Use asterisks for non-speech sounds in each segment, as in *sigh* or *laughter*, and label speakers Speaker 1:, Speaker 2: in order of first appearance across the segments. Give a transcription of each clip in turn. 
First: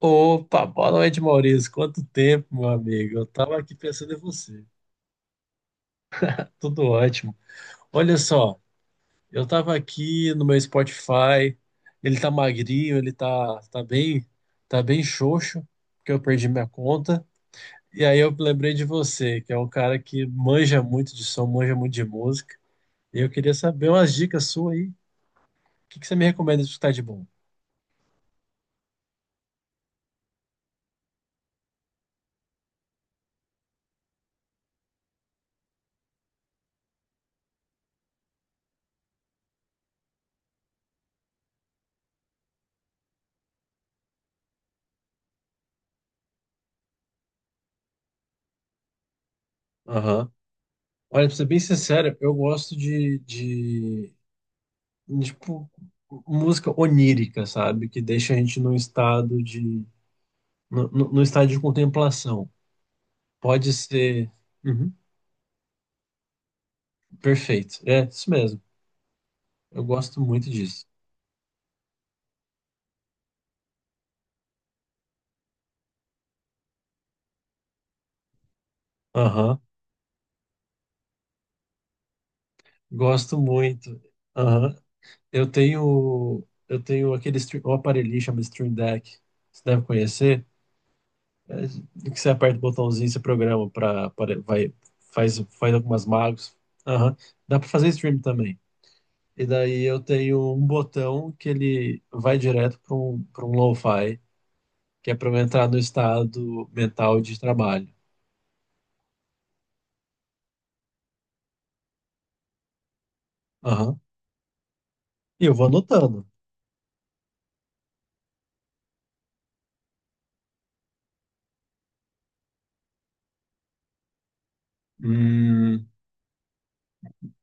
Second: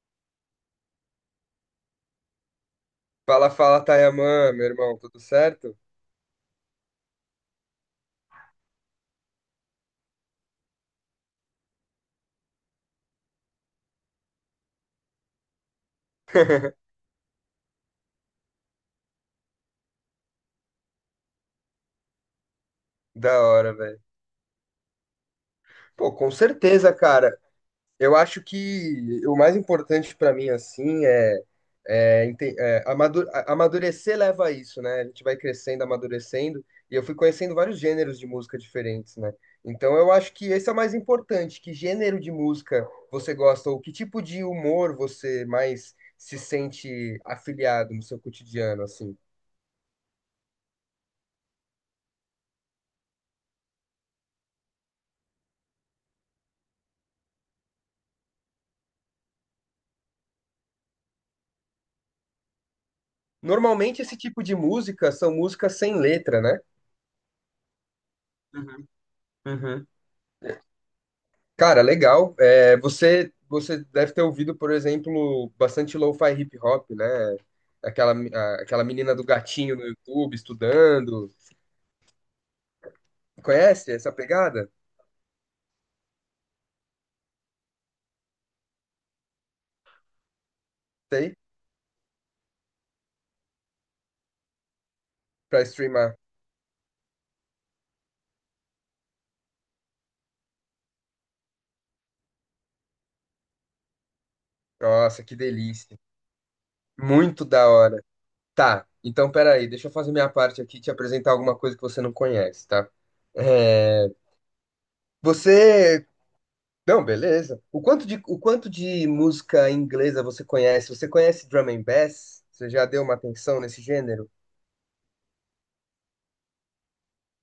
Speaker 1: Opa, boa noite, Maurício. Quanto tempo, meu amigo? Eu
Speaker 2: Fala,
Speaker 1: tava aqui
Speaker 2: fala,
Speaker 1: pensando em
Speaker 2: Tayaman,
Speaker 1: você.
Speaker 2: meu irmão, tudo certo?
Speaker 1: Tudo ótimo. Olha só, eu tava aqui no meu Spotify. Ele tá magrinho, ele tá, tá bem xoxo, porque eu perdi minha
Speaker 2: *laughs*
Speaker 1: conta. E aí eu lembrei de você, que é um cara que manja muito de som, manja muito de música. E eu
Speaker 2: Da
Speaker 1: queria
Speaker 2: hora,
Speaker 1: saber
Speaker 2: velho.
Speaker 1: umas dicas suas aí. O que que
Speaker 2: Pô,
Speaker 1: você me
Speaker 2: com
Speaker 1: recomenda de
Speaker 2: certeza,
Speaker 1: escutar de bom?
Speaker 2: cara. Eu acho que o mais importante pra mim, assim, amadurecer leva a isso, né? A gente vai crescendo, amadurecendo, e eu fui conhecendo vários gêneros de música diferentes, né? Então eu acho que esse é o mais importante. Que gênero de música você gosta, ou que tipo de humor você mais se sente afiliado no seu cotidiano, assim?
Speaker 1: Aham. Olha, pra ser bem sincero, eu gosto de tipo, música onírica, sabe? Que deixa a gente num estado de. No, no- no estado de contemplação. Pode
Speaker 2: Normalmente esse
Speaker 1: ser.
Speaker 2: tipo de
Speaker 1: Uhum,
Speaker 2: música são músicas sem letra, né?
Speaker 1: perfeito. É, isso mesmo.
Speaker 2: Uhum,
Speaker 1: Eu
Speaker 2: uhum.
Speaker 1: gosto muito disso.
Speaker 2: Cara, legal. É, você deve ter ouvido, por exemplo, bastante lo-fi hip hop, né? Aquela, a- aquela menina do
Speaker 1: Aham.
Speaker 2: gatinho no YouTube estudando.
Speaker 1: Gosto
Speaker 2: Conhece
Speaker 1: muito.
Speaker 2: essa pegada?
Speaker 1: Aham. Eu tenho aquele stream, um aparelhinho chama Stream Deck. Você deve conhecer.
Speaker 2: Tem?
Speaker 1: É, que você aperta o botãozinho, você programa para. Vai, faz,
Speaker 2: Pra
Speaker 1: faz algumas
Speaker 2: streamar.
Speaker 1: magos. Aham. Dá para fazer stream também. E daí eu tenho um botão que ele vai direto para um lo-fi, que é
Speaker 2: Nossa,
Speaker 1: para
Speaker 2: que
Speaker 1: eu entrar no
Speaker 2: delícia.
Speaker 1: estado mental de
Speaker 2: Muito da
Speaker 1: trabalho.
Speaker 2: hora. Tá, então peraí, deixa eu fazer minha parte aqui e te apresentar alguma coisa que você não conhece, tá?
Speaker 1: Aham.
Speaker 2: É,
Speaker 1: E eu vou
Speaker 2: você
Speaker 1: anotando.
Speaker 2: Não, beleza. O quanto de música inglesa você conhece? Você conhece drum and bass? Você já deu uma atenção nesse gênero?
Speaker 1: Hum,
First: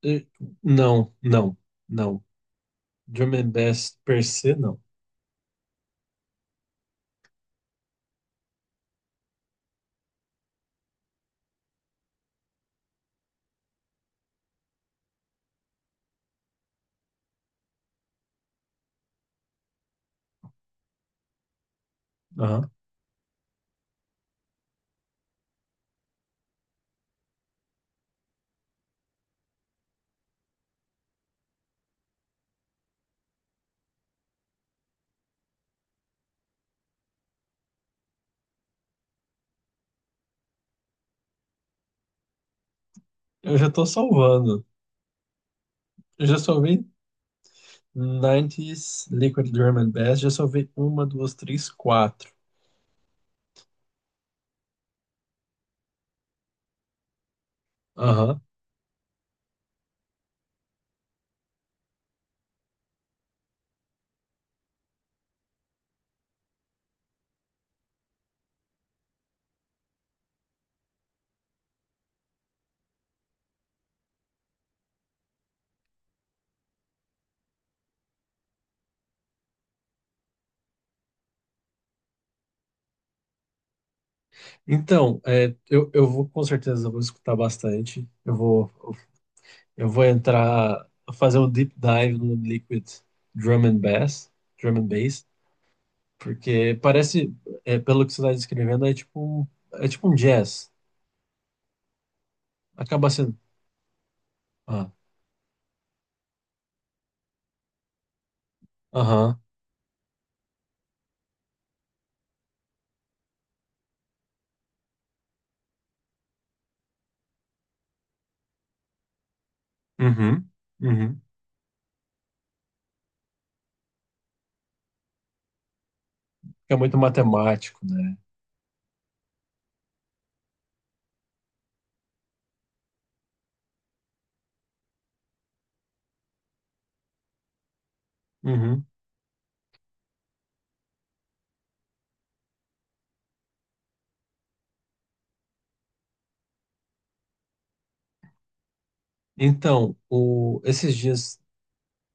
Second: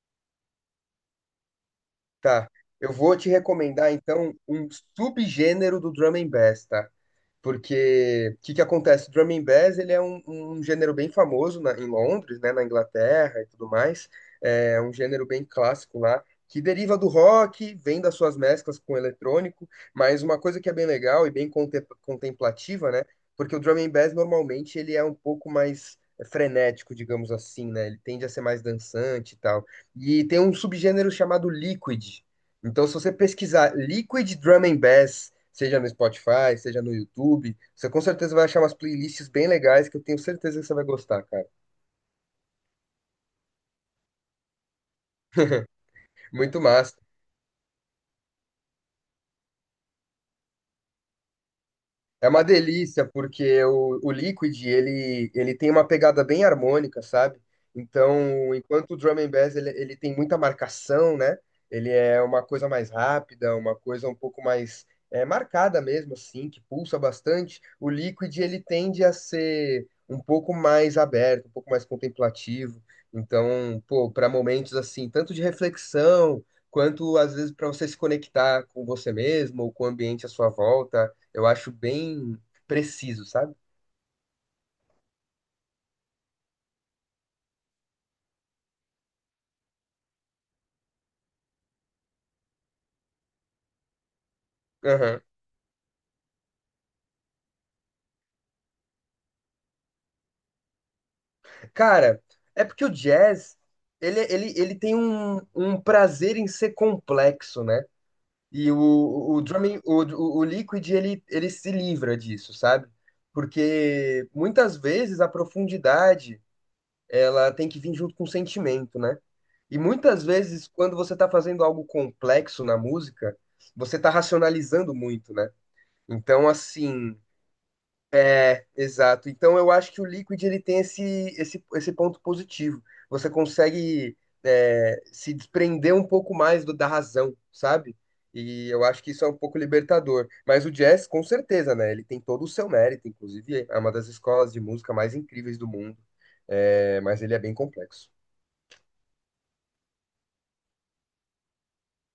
Speaker 1: eh, não, não, não.
Speaker 2: Tá. Eu vou te
Speaker 1: Drum and
Speaker 2: recomendar,
Speaker 1: Bass per
Speaker 2: então,
Speaker 1: se,
Speaker 2: um
Speaker 1: não.
Speaker 2: subgênero do drum and bass, tá? Porque o que que acontece? O Drum and Bass, ele é um gênero bem famoso em Londres, né, na Inglaterra e tudo mais. É um gênero bem clássico lá, que deriva do rock, vem das suas mesclas com o eletrônico, mas uma coisa que é bem legal e bem
Speaker 1: Aham.
Speaker 2: contemplativa, né? Porque o Drum and Bass normalmente ele é um pouco mais frenético, digamos assim, né? Ele tende a ser mais dançante e tal. E tem um subgênero chamado liquid, então, se você pesquisar Liquid Drum and Bass, seja no Spotify, seja no YouTube, você com certeza vai achar umas playlists bem legais que eu tenho certeza que você vai gostar, cara.
Speaker 1: Eu já estou salvando. Eu já
Speaker 2: Muito
Speaker 1: salvei
Speaker 2: massa.
Speaker 1: 90 Liquid Drum and Bass, já salvei uma, duas, três,
Speaker 2: É
Speaker 1: quatro.
Speaker 2: uma delícia, porque o Liquid, ele tem uma pegada bem harmônica, sabe?
Speaker 1: Aham.
Speaker 2: Então, enquanto o Drum and Bass, ele tem muita marcação, né? Ele é uma coisa mais rápida, uma coisa um pouco mais é, marcada mesmo, assim, que pulsa bastante. O Liquid, ele tende a ser um pouco mais aberto, um pouco mais contemplativo. Então, pô, para momentos assim, tanto de reflexão, quanto às vezes para você se conectar com você mesmo ou com o ambiente à sua volta. Eu acho bem preciso, sabe?
Speaker 1: Então, eu vou, com certeza vou escutar bastante. Eu vou entrar, fazer um deep dive no Liquid Drum and Bass, Drum and
Speaker 2: Aham.
Speaker 1: Bass, porque parece, pelo que você está descrevendo, é tipo um jazz.
Speaker 2: Cara, é porque o
Speaker 1: Acaba sendo.
Speaker 2: jazz, ele
Speaker 1: Ah,
Speaker 2: tem um prazer em ser complexo, né? E
Speaker 1: aham,
Speaker 2: o drum, and- o Liquid, ele se livra disso, sabe? Porque muitas vezes a profundidade, ela tem que vir junto com o sentimento, né? E muitas
Speaker 1: uhum,
Speaker 2: vezes, quando você
Speaker 1: uhum.
Speaker 2: tá fazendo algo complexo na música, você tá racionalizando muito, né? Então,
Speaker 1: É muito
Speaker 2: assim,
Speaker 1: matemático, né?
Speaker 2: exato. Então eu acho que o Liquid ele tem esse ponto positivo. Você consegue é, se desprender um pouco mais da razão, sabe? E eu
Speaker 1: Uhum.
Speaker 2: acho que isso é um pouco libertador. Mas o jazz, com certeza, né? Ele tem todo o seu mérito, inclusive é uma das escolas de música mais incríveis do mundo. É, mas ele é bem complexo.
Speaker 1: Então, esses dias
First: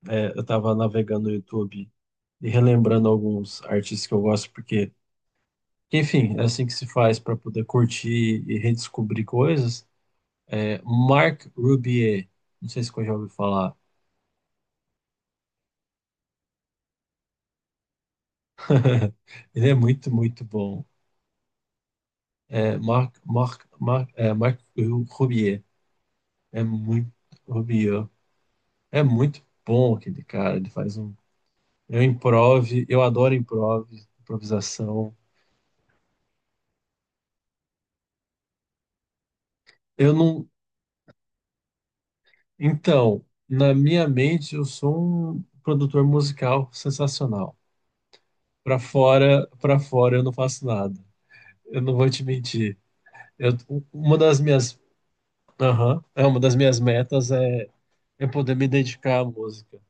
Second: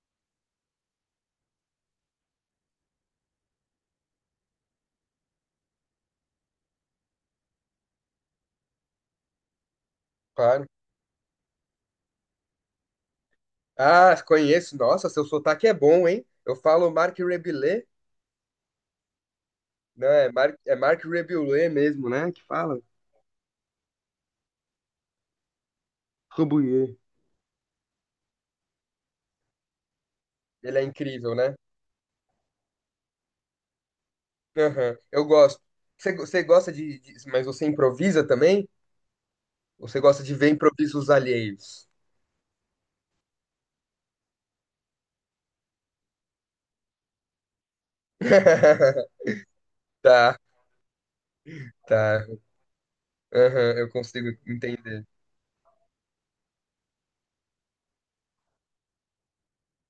Speaker 1: eu estava navegando no YouTube e relembrando alguns artistas que eu gosto, porque, enfim, é assim que se faz para poder curtir e redescobrir coisas.
Speaker 2: Claro.
Speaker 1: É, Marc Rubier, não sei se você já ouviu falar.
Speaker 2: Ah, conheço. Nossa, seu sotaque é bom, hein? Eu falo Marc Rebelé,
Speaker 1: *laughs* Ele é muito,
Speaker 2: né? É
Speaker 1: muito
Speaker 2: Marc, é
Speaker 1: bom.
Speaker 2: Marc Rebelé mesmo, né? Que fala.
Speaker 1: Marc Rubier é
Speaker 2: Rebouillet.
Speaker 1: muito, Rubier é muito bom aquele cara. Ele
Speaker 2: Ele é
Speaker 1: faz um,
Speaker 2: incrível, né?
Speaker 1: eu improv, eu adoro
Speaker 2: Aham,
Speaker 1: improvisação.
Speaker 2: eu gosto. Você gosta de- Mas você improvisa também? Ou você
Speaker 1: Eu
Speaker 2: gosta de
Speaker 1: não,
Speaker 2: ver improvisos alheios?
Speaker 1: então, na minha mente eu sou um produtor musical sensacional.
Speaker 2: *laughs*
Speaker 1: Para fora eu não
Speaker 2: Tá,
Speaker 1: faço nada. Eu não vou te
Speaker 2: tá.
Speaker 1: mentir. Eu,
Speaker 2: Aham, eu
Speaker 1: uma
Speaker 2: consigo
Speaker 1: das minhas
Speaker 2: entender.
Speaker 1: Aham. É uma das minhas metas é poder me dedicar à música.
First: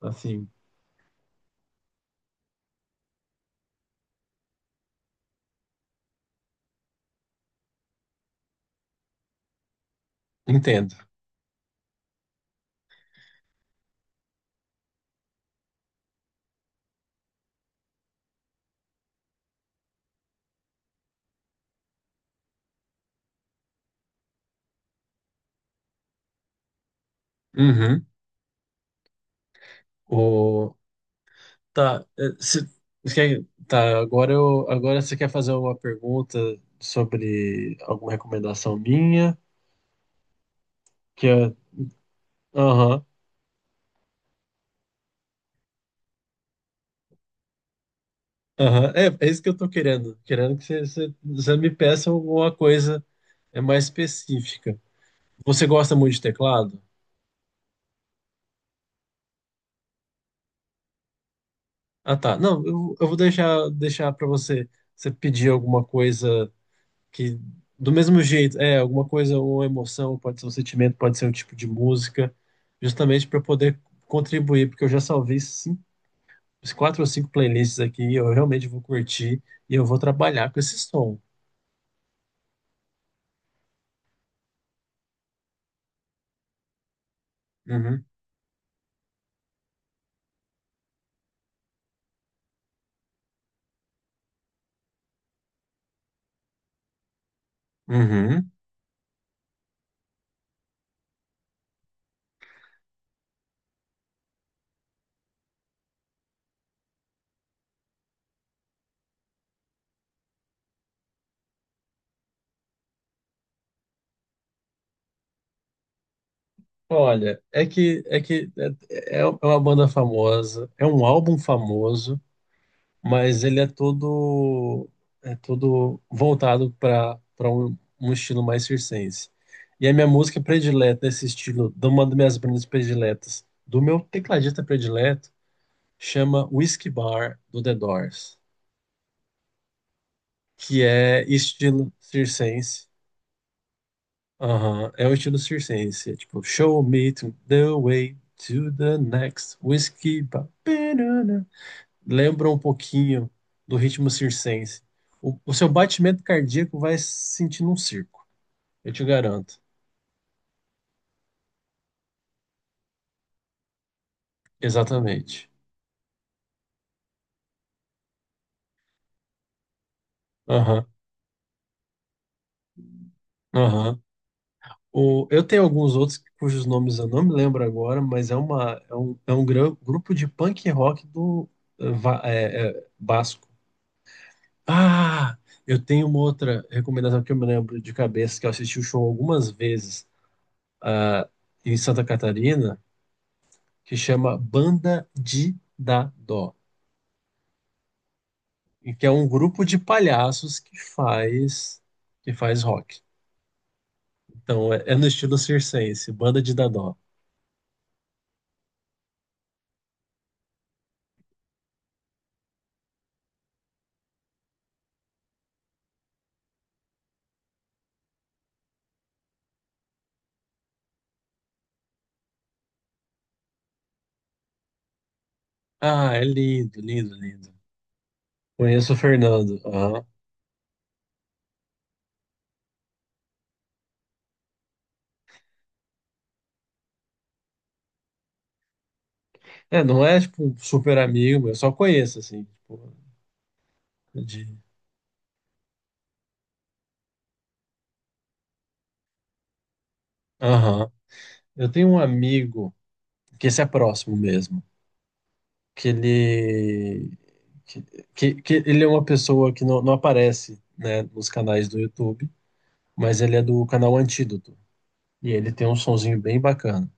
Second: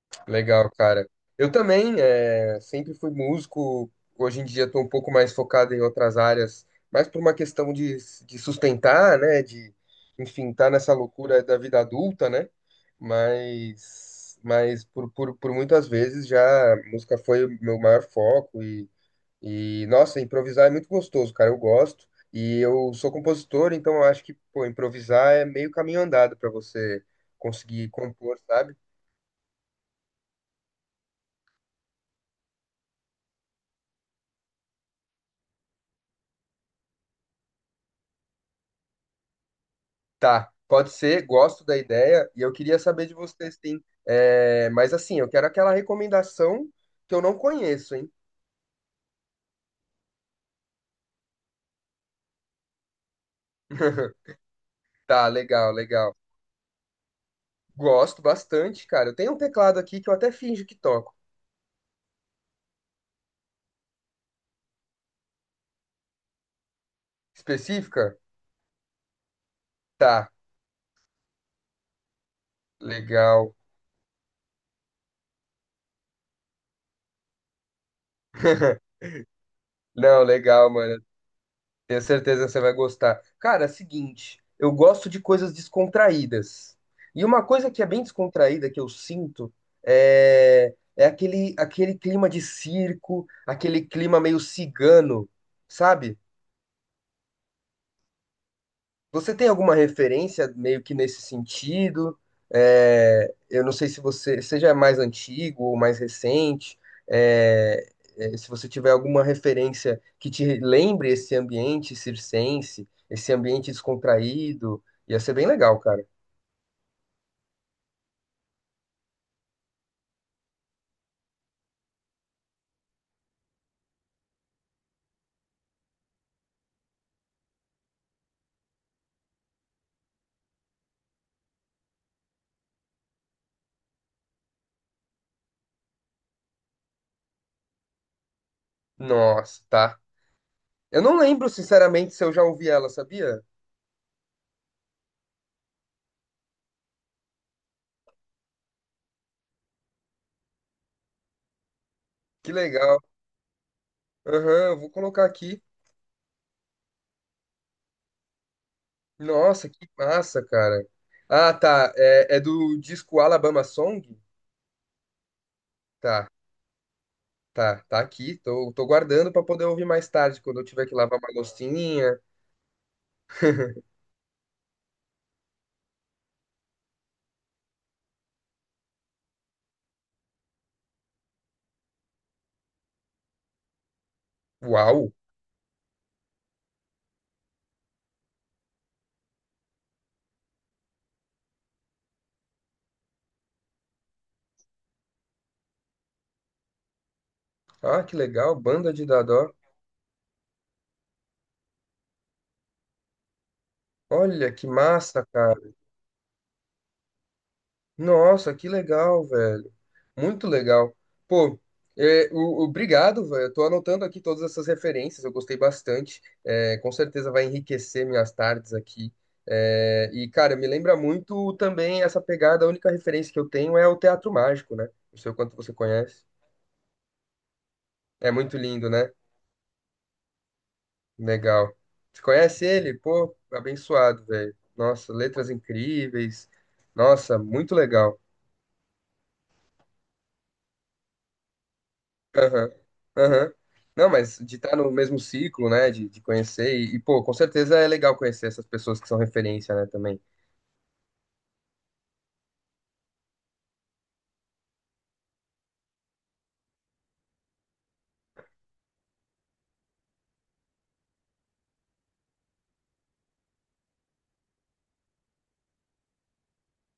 Speaker 1: Assim,
Speaker 2: Legal, cara. Eu também é, sempre fui músico. Hoje em dia estou um pouco mais focado em outras áreas, mais por uma questão de sustentar, né? De, enfim, tá nessa
Speaker 1: entendo.
Speaker 2: loucura da vida adulta, né? Mas, mas por muitas vezes já a música foi o meu maior foco. E, nossa, improvisar é muito gostoso, cara. Eu gosto. E eu sou compositor, então eu acho que, pô, improvisar é meio caminho andado pra você conseguir
Speaker 1: Uhum.
Speaker 2: compor, sabe?
Speaker 1: O... Tá, é, se... você quer- tá, agora você quer fazer uma pergunta sobre alguma recomendação minha?
Speaker 2: Tá, pode ser,
Speaker 1: Que é...
Speaker 2: gosto da ideia. E eu queria
Speaker 1: Aham,
Speaker 2: saber de vocês, sim. É, mas assim, eu quero aquela recomendação que eu não conheço, hein?
Speaker 1: aham. É, é isso que eu tô querendo. Querendo que você me peça alguma coisa mais específica.
Speaker 2: *laughs* Tá,
Speaker 1: Você
Speaker 2: legal,
Speaker 1: gosta muito
Speaker 2: legal.
Speaker 1: de teclado?
Speaker 2: Gosto bastante, cara. Eu tenho um teclado aqui que eu até finjo que toco.
Speaker 1: Ah, tá. Não, eu vou deixar para você pedir alguma coisa que do
Speaker 2: Específica?
Speaker 1: mesmo jeito, alguma coisa, uma emoção,
Speaker 2: Tá,
Speaker 1: pode ser um sentimento, pode ser um tipo de música, justamente para
Speaker 2: legal.
Speaker 1: poder contribuir, porque eu já salvei cinco, quatro ou cinco playlists aqui, e eu realmente vou curtir e eu vou
Speaker 2: Não,
Speaker 1: trabalhar com
Speaker 2: legal,
Speaker 1: esse
Speaker 2: mano.
Speaker 1: som.
Speaker 2: Tenho certeza que você vai gostar. Cara, é o seguinte, eu gosto de coisas descontraídas. E uma coisa que é bem
Speaker 1: Uhum.
Speaker 2: descontraída que eu sinto é, é aquele clima de circo, aquele clima meio cigano, sabe?
Speaker 1: Uhum.
Speaker 2: Você tem alguma referência meio que nesse sentido? É, eu não sei se você seja mais antigo ou mais recente, é, se você tiver alguma referência que te lembre esse ambiente circense, esse ambiente descontraído, ia ser bem legal, cara.
Speaker 1: Olha, é que é uma banda famosa, é um álbum famoso, mas ele é todo, é todo voltado para um estilo mais circense. E a minha música predileta desse estilo, de uma das minhas bandas prediletas, do meu tecladista predileto, chama Whiskey Bar do The Doors,
Speaker 2: Nossa, tá.
Speaker 1: que
Speaker 2: Eu não
Speaker 1: é
Speaker 2: lembro,
Speaker 1: estilo
Speaker 2: sinceramente, se eu já ouvi
Speaker 1: circense.
Speaker 2: ela, sabia?
Speaker 1: Aham, é o estilo circense, é tipo "Show me to the way to the next whiskey bar", lembra
Speaker 2: Que
Speaker 1: um
Speaker 2: legal.
Speaker 1: pouquinho do ritmo
Speaker 2: Aham, eu
Speaker 1: circense.
Speaker 2: vou colocar
Speaker 1: O
Speaker 2: aqui.
Speaker 1: seu batimento cardíaco vai se sentir num circo, eu te garanto.
Speaker 2: Nossa, que massa, cara. Ah, tá. É, é do disco Alabama Song?
Speaker 1: Exatamente.
Speaker 2: Tá. Tá, tá aqui. Tô, tô guardando pra poder ouvir mais tarde, quando eu tiver
Speaker 1: Aham,
Speaker 2: que lavar uma loucinha.
Speaker 1: aham. Eu tenho alguns outros cujos nomes eu não me lembro agora, mas é um grupo de punk rock do Basco.
Speaker 2: Uau!
Speaker 1: Ah, eu tenho uma outra recomendação que eu me lembro de cabeça, que eu assisti o show algumas vezes, ah, em Santa Catarina, que chama Banda de Dadó,
Speaker 2: Ah, que legal, Banda
Speaker 1: e que
Speaker 2: de
Speaker 1: é um
Speaker 2: Dadó.
Speaker 1: grupo de palhaços que faz rock.
Speaker 2: Olha que
Speaker 1: Então, é é no
Speaker 2: massa,
Speaker 1: estilo
Speaker 2: cara.
Speaker 1: circense, banda de dadó.
Speaker 2: Nossa, que legal, velho. Muito legal. Pô, obrigado, velho. Eu tô anotando aqui todas essas referências, eu gostei bastante. É, com certeza vai enriquecer minhas tardes aqui. É, e, cara, me lembra muito também essa pegada. A única referência que eu tenho é o Teatro Mágico, né? Não sei o quanto você
Speaker 1: Ah, é
Speaker 2: conhece.
Speaker 1: lindo, lindo, lindo.
Speaker 2: É muito lindo,
Speaker 1: Conheço o
Speaker 2: né?
Speaker 1: Fernando. Aham.
Speaker 2: Legal. Você conhece ele? Pô, abençoado, velho. Nossa, letras incríveis. Nossa, muito legal.
Speaker 1: É, não é tipo um super amigo, meu, eu só conheço assim,
Speaker 2: Aham,
Speaker 1: tipo,
Speaker 2: aham. Não, mas
Speaker 1: de.
Speaker 2: de estar no mesmo ciclo, né? De conhecer. Pô, com certeza é legal conhecer essas pessoas que são referência, né? Também.
Speaker 1: Aham. Eu tenho um amigo que esse é próximo mesmo, que ele que, que ele é uma pessoa que não, não aparece, né, nos canais do YouTube, mas ele é do canal Antídoto e ele tem um sonzinho bem bacana.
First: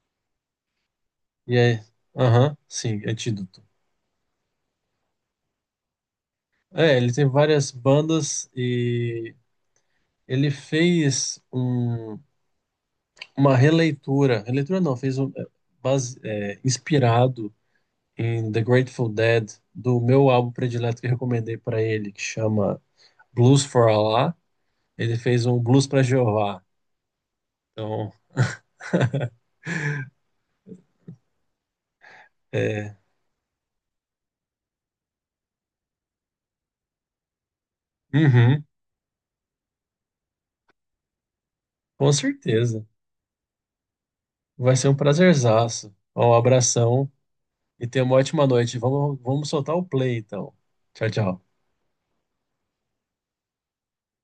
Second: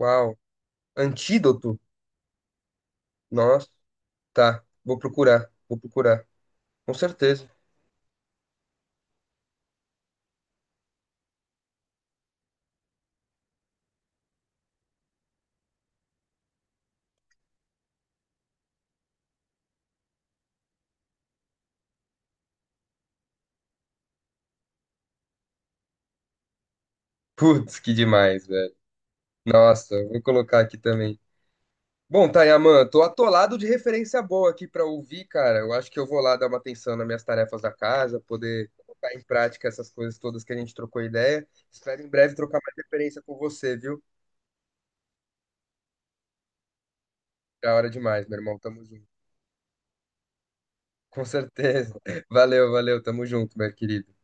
Speaker 2: Uau.
Speaker 1: E
Speaker 2: Antídoto?
Speaker 1: aham, sim, é Antídoto.
Speaker 2: Nossa, tá. Vou procurar, vou procurar. Com
Speaker 1: Ele tem
Speaker 2: certeza.
Speaker 1: várias bandas e ele fez um- uma releitura, releitura não, fez um, base, inspirado em The Grateful Dead, do meu álbum predileto que eu recomendei para ele, que chama Blues for Allah. Ele fez um Blues para Jeová.
Speaker 2: Putz, que
Speaker 1: Então,
Speaker 2: demais, velho. Nossa, vou colocar aqui também. Bom, Tayaman,
Speaker 1: é,
Speaker 2: tô atolado de referência boa aqui pra ouvir, cara. Eu acho que eu vou lá dar uma atenção nas minhas tarefas da casa,
Speaker 1: uhum,
Speaker 2: poder colocar em prática essas coisas todas que a gente trocou ideia. Espero em
Speaker 1: com
Speaker 2: breve trocar mais
Speaker 1: certeza.
Speaker 2: referência com você, viu?
Speaker 1: Vai ser um prazerzaço. Um abração
Speaker 2: Da
Speaker 1: e
Speaker 2: hora
Speaker 1: tenha uma
Speaker 2: demais, meu
Speaker 1: ótima
Speaker 2: irmão.
Speaker 1: noite.
Speaker 2: Tamo junto.
Speaker 1: Vamos soltar o play, então. Tchau,
Speaker 2: Com
Speaker 1: tchau.
Speaker 2: certeza. *laughs* Valeu, valeu. Tamo junto, meu querido.